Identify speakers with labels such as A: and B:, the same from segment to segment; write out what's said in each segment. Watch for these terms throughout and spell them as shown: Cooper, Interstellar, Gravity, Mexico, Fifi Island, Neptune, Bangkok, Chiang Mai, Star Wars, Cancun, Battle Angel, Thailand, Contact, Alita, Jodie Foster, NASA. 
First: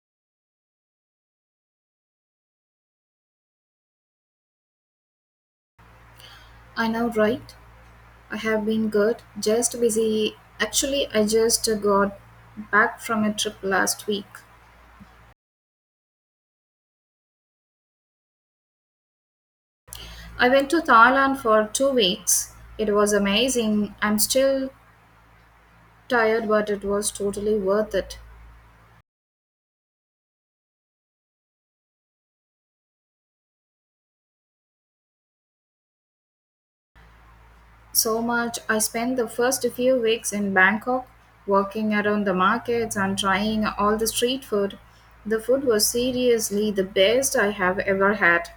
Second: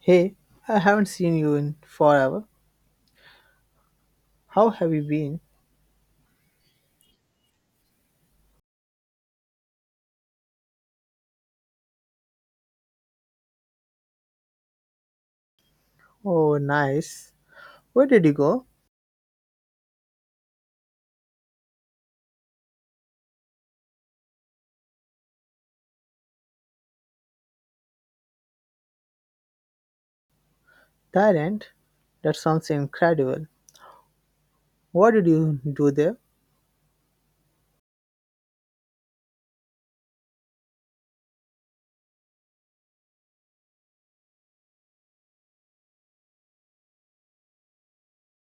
A: Hey, I haven't seen you in forever. How have you been?
B: I know, right? I have been good, just busy. Actually, I just got back from a trip last week.
A: Oh, nice. Where did you go?
B: I went to Thailand for 2 weeks. It was amazing. I'm still tired, but it was totally worth it.
A: Thailand? That sounds incredible. What did you do there?
B: So much. I spent the first few weeks in Bangkok, walking around the markets and trying all the street food. The food was seriously the best I have ever had.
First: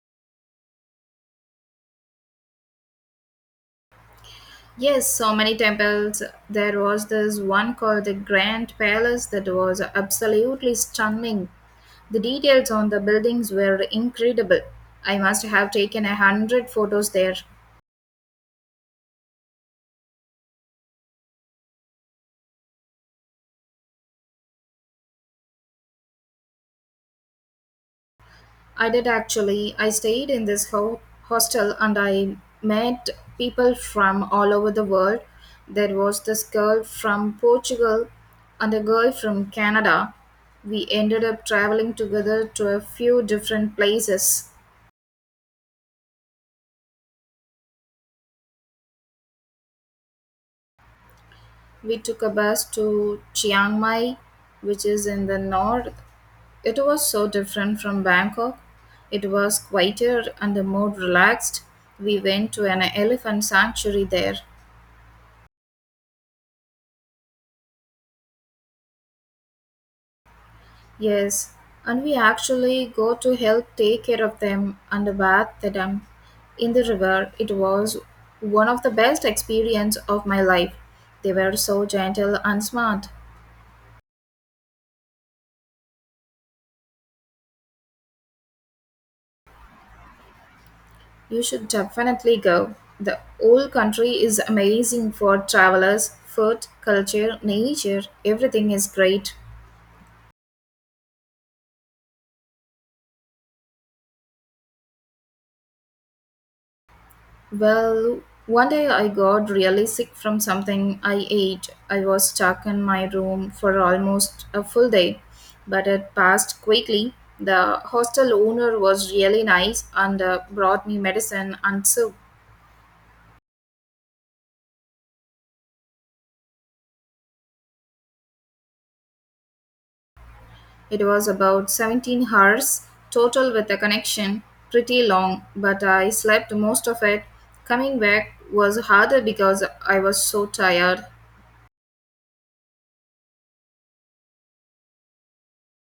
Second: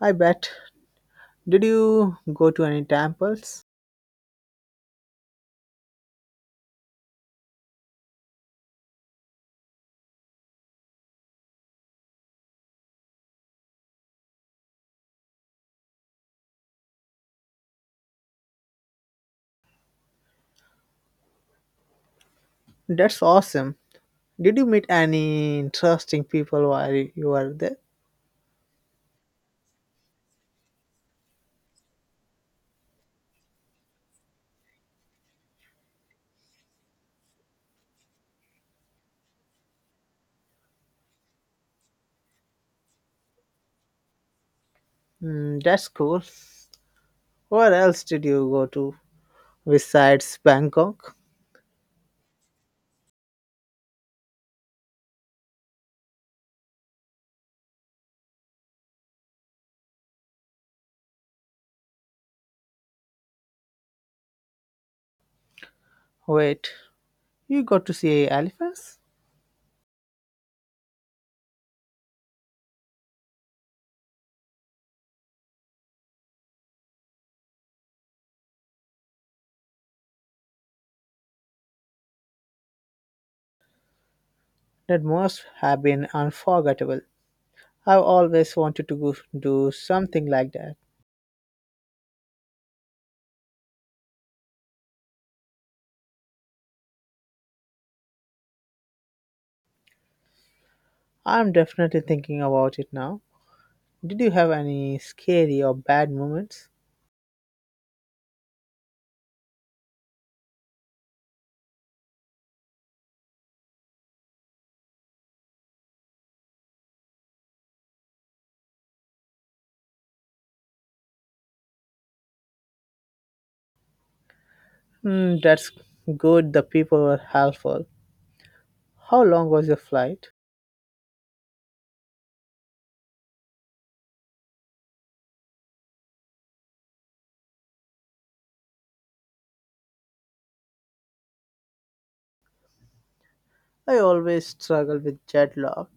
A: I bet. Did you go to any temples?
B: Yes, so many temples. There was this one called the Grand Palace that was absolutely stunning. The details on the buildings were incredible. I must have taken 100 photos there.
A: That's awesome. Did you meet any interesting people while you were there?
B: I did actually. I stayed in this hostel and I met people from all over the world. There was this girl from Portugal and a girl from Canada. We ended up traveling together to a few different places.
A: Mm, that's cool. Where else did you go to besides Bangkok?
B: We took a bus to Chiang Mai, which is in the north. It was so different from Bangkok. It was quieter and more relaxed. We went to an elephant sanctuary there.
A: Wait, you got to see elephants?
B: Yes, and we actually go to help take care of them and bathe them in the river. It was one of the best experience of my life. They were so gentle and smart.
A: That must have been unforgettable. I've always wanted to go, do something like that.
B: You should definitely go. The whole country is amazing for travelers. Food, culture, nature, everything is great.
A: I'm definitely thinking about it now. Did you have any scary or bad moments?
B: Well, one day I got really sick from something I ate. I was stuck in my room for almost a full day, but it passed quickly. The hostel owner was really nice and brought me medicine and soup.
A: Hmm, that's good. The people were helpful. How long was your flight?
B: It was about 17 hours total with the connection, pretty long, but I slept most of it. Coming back was harder because I was so tired.
A: I always struggle with jet lag.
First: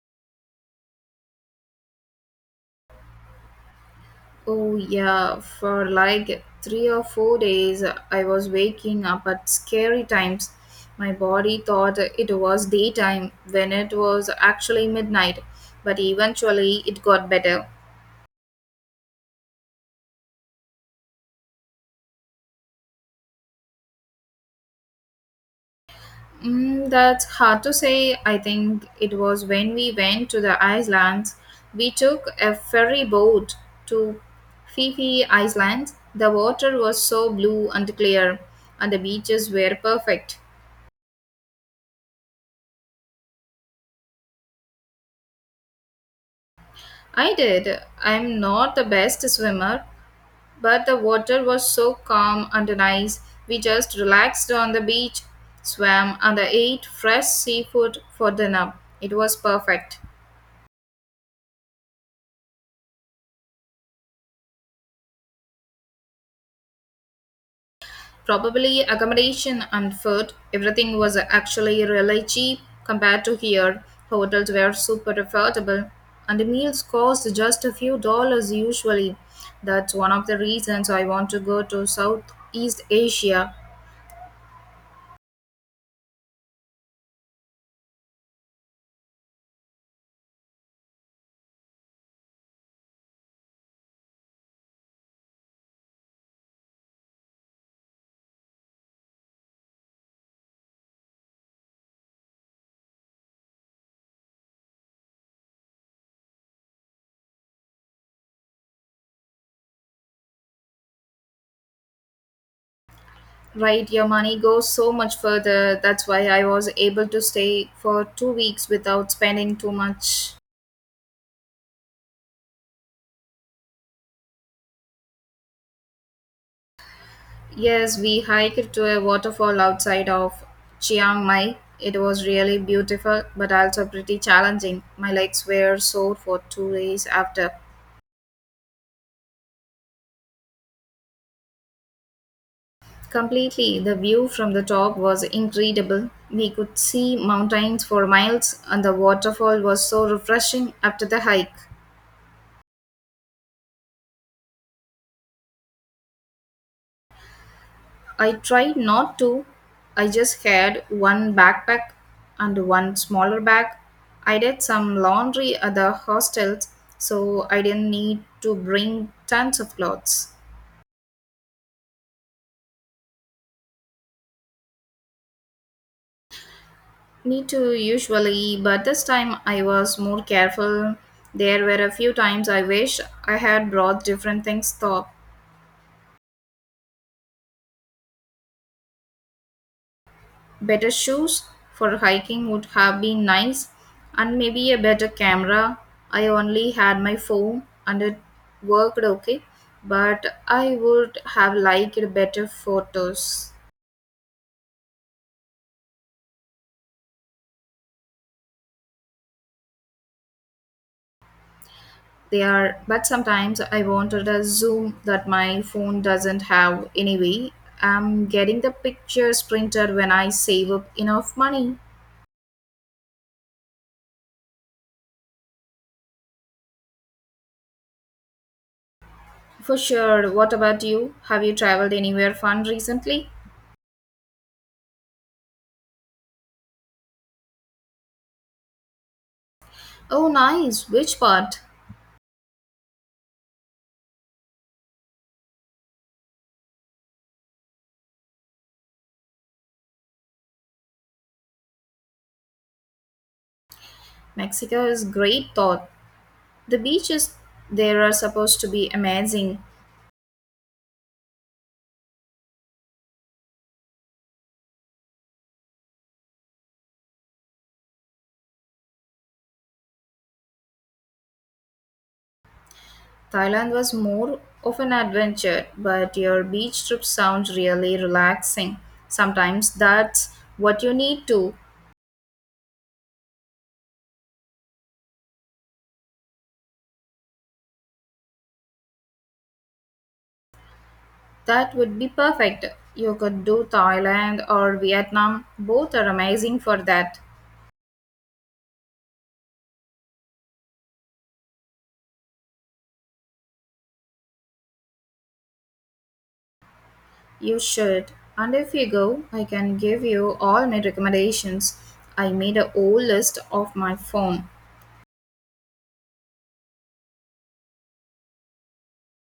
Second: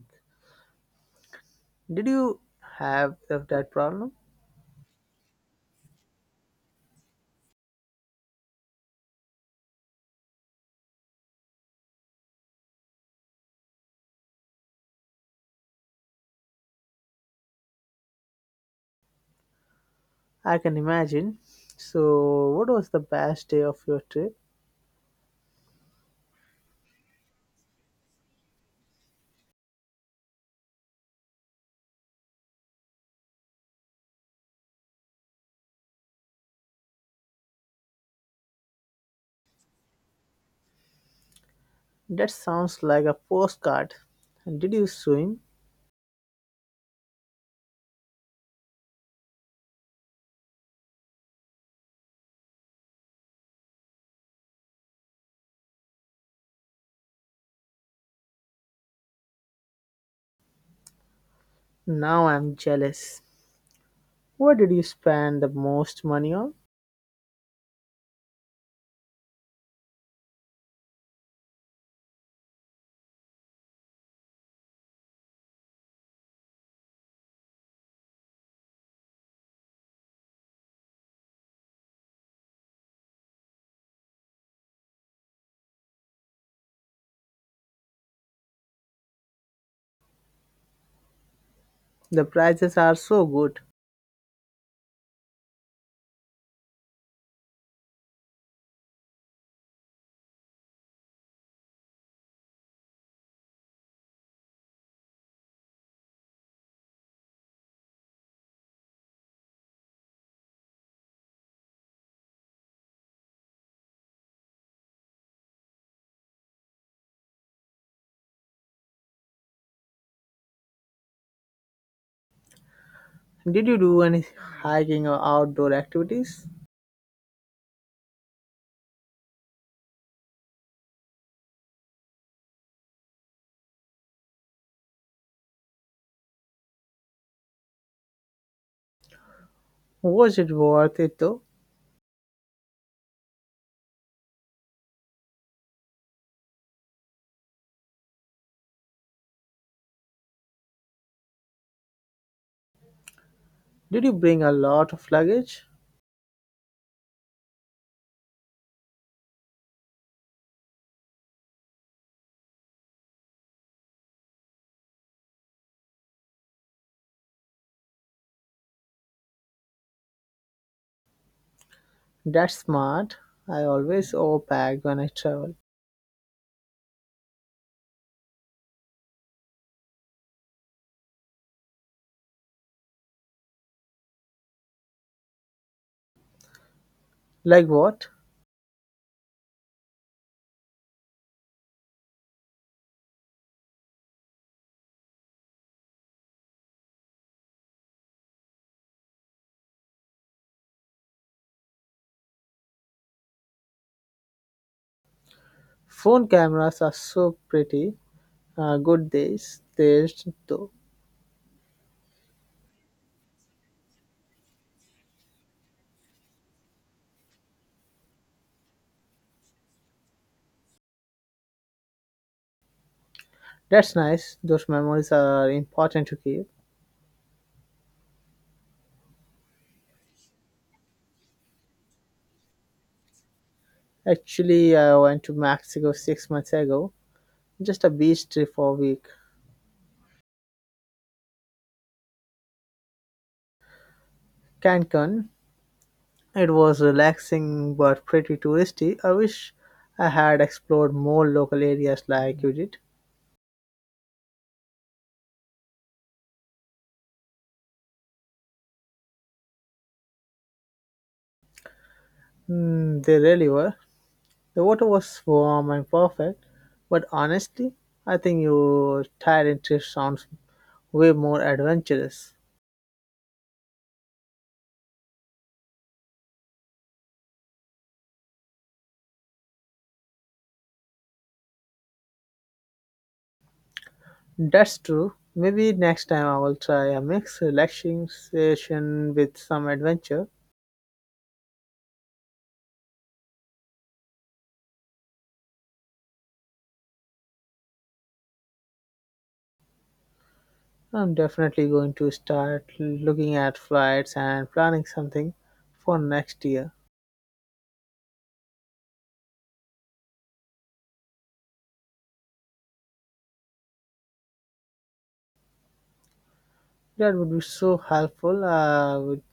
A: Did you have that problem?
B: Oh, yeah, for like 3 or 4 days, I was waking up at scary times. My body thought it was daytime when it was actually midnight, but eventually it got better.
A: I can imagine. So, what was the best day of your trip?
B: That's hard to say. I think it was when we went to the islands. We took a ferry boat to Fifi Island. The water was so blue and clear, and the beaches were perfect.
A: That sounds like a postcard. And did you swim?
B: I did. I'm not the best swimmer, but the water was so calm and nice. We just relaxed on the beach, swam, and ate fresh seafood for dinner. It was perfect.
A: Now I'm jealous. What did you spend the most money on?
B: Probably accommodation and food. Everything was actually really cheap compared to here. Hotels were super affordable, and the meals cost just a few dollars usually. That's one of the reasons I want to go to Southeast Asia.
A: The prices are so good.
B: Right, your money goes so much further. That's why I was able to stay for 2 weeks without spending too much.
A: Did you do any hiking or outdoor activities?
B: Yes, we hiked to a waterfall outside of Chiang Mai. It was really beautiful, but also pretty challenging. My legs were sore for 2 days after.
A: Was it worth it though?
B: Completely, the view from the top was incredible. We could see mountains for miles, and the waterfall was so refreshing after the hike.
A: Did you bring a lot of luggage?
B: I tried not to. I just had one backpack and one smaller bag. I did some laundry at the hostels, so I didn't need to bring tons of clothes.
A: That's smart. I always overpack when I travel.
B: Need to usually, but this time I was more careful. There were a few times I wish I had brought different things though.
A: Like what?
B: Better shoes for hiking would have been nice, and maybe a better camera. I only had my phone and it worked okay, but I would have liked better photos.
A: Phone cameras are so pretty. Good days, days though.
B: They are, but sometimes I wanted a zoom that my phone doesn't have anyway. I'm getting the pictures printed when I save up enough money.
A: That's nice. Those memories are important to keep.
B: For sure. What about you? Have you traveled anywhere fun recently?
A: Actually, I went to Mexico 6 months ago. Just a beach trip for a week.
B: Oh, nice. Which part?
A: Cancun. It was relaxing but pretty touristy. I wish I had explored more local areas like you did.
B: Mexico is great thought. The beaches there are supposed to be amazing.
A: Mm, they really were. The water was warm and perfect, but honestly, I think your Thailand trip sounds way more adventurous.
B: Thailand was more of an adventure, but your beach trip sounds really relaxing. Sometimes that's what you need to.
A: That's true. Maybe next time I will try a mix relaxation with some adventure.
B: That would be perfect. You could do Thailand or Vietnam. Both are amazing for that.
A: I'm definitely going to start looking at flights and planning something for next year.
B: You should. And if you go, I can give you all my recommendations. I made a whole list of my phone.
A: That would be so helpful. I would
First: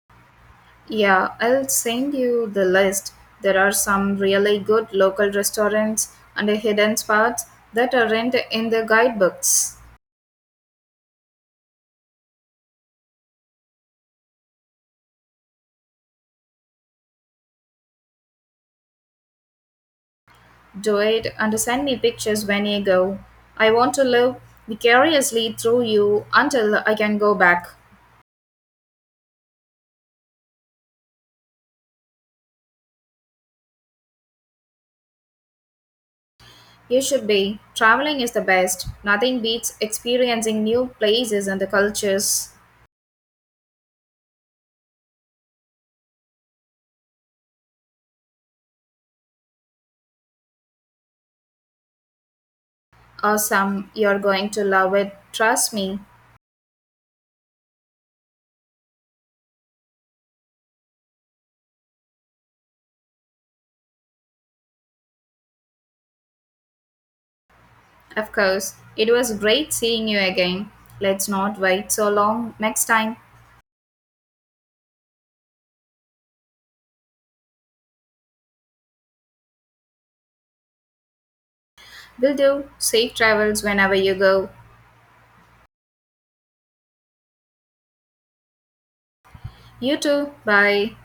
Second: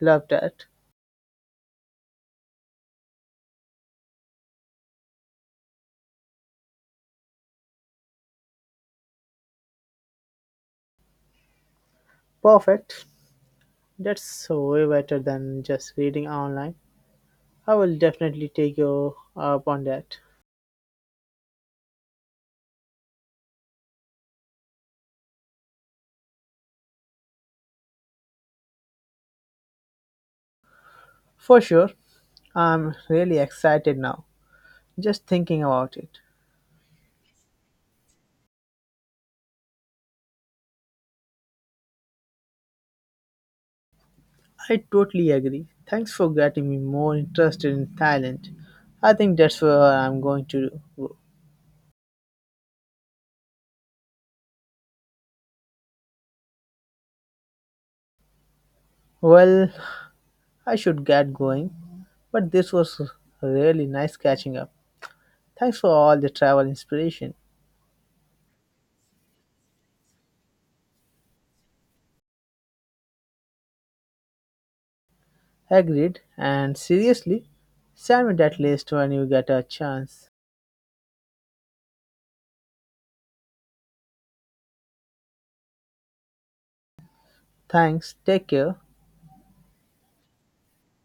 A: love that.
B: Yeah, I'll send you the list. There are some really good local restaurants and hidden spots that aren't in the guidebooks.
A: Perfect. That's so way better than just reading online. I will definitely take you up on that.
B: Do it and send me pictures when you go. I want to live vicariously through you until I can go back.
A: For sure. I'm really excited now, just thinking about it.
B: You should be. Traveling is the best. Nothing beats experiencing new places and the cultures.
A: I totally agree. Thanks for getting me more interested in Thailand. I think that's where I'm going to go.
B: Awesome. You're going to love it. Trust me.
A: Well, I should get going, but this was really nice catching up. Thanks for all the travel inspiration.
B: Of course, it was great seeing you again. Let's not wait so long next time.
A: Agreed, and seriously, send me that list when you get a chance.
B: Will do. Safe travels whenever you go.
A: Thanks, take care.
B: You too. Bye.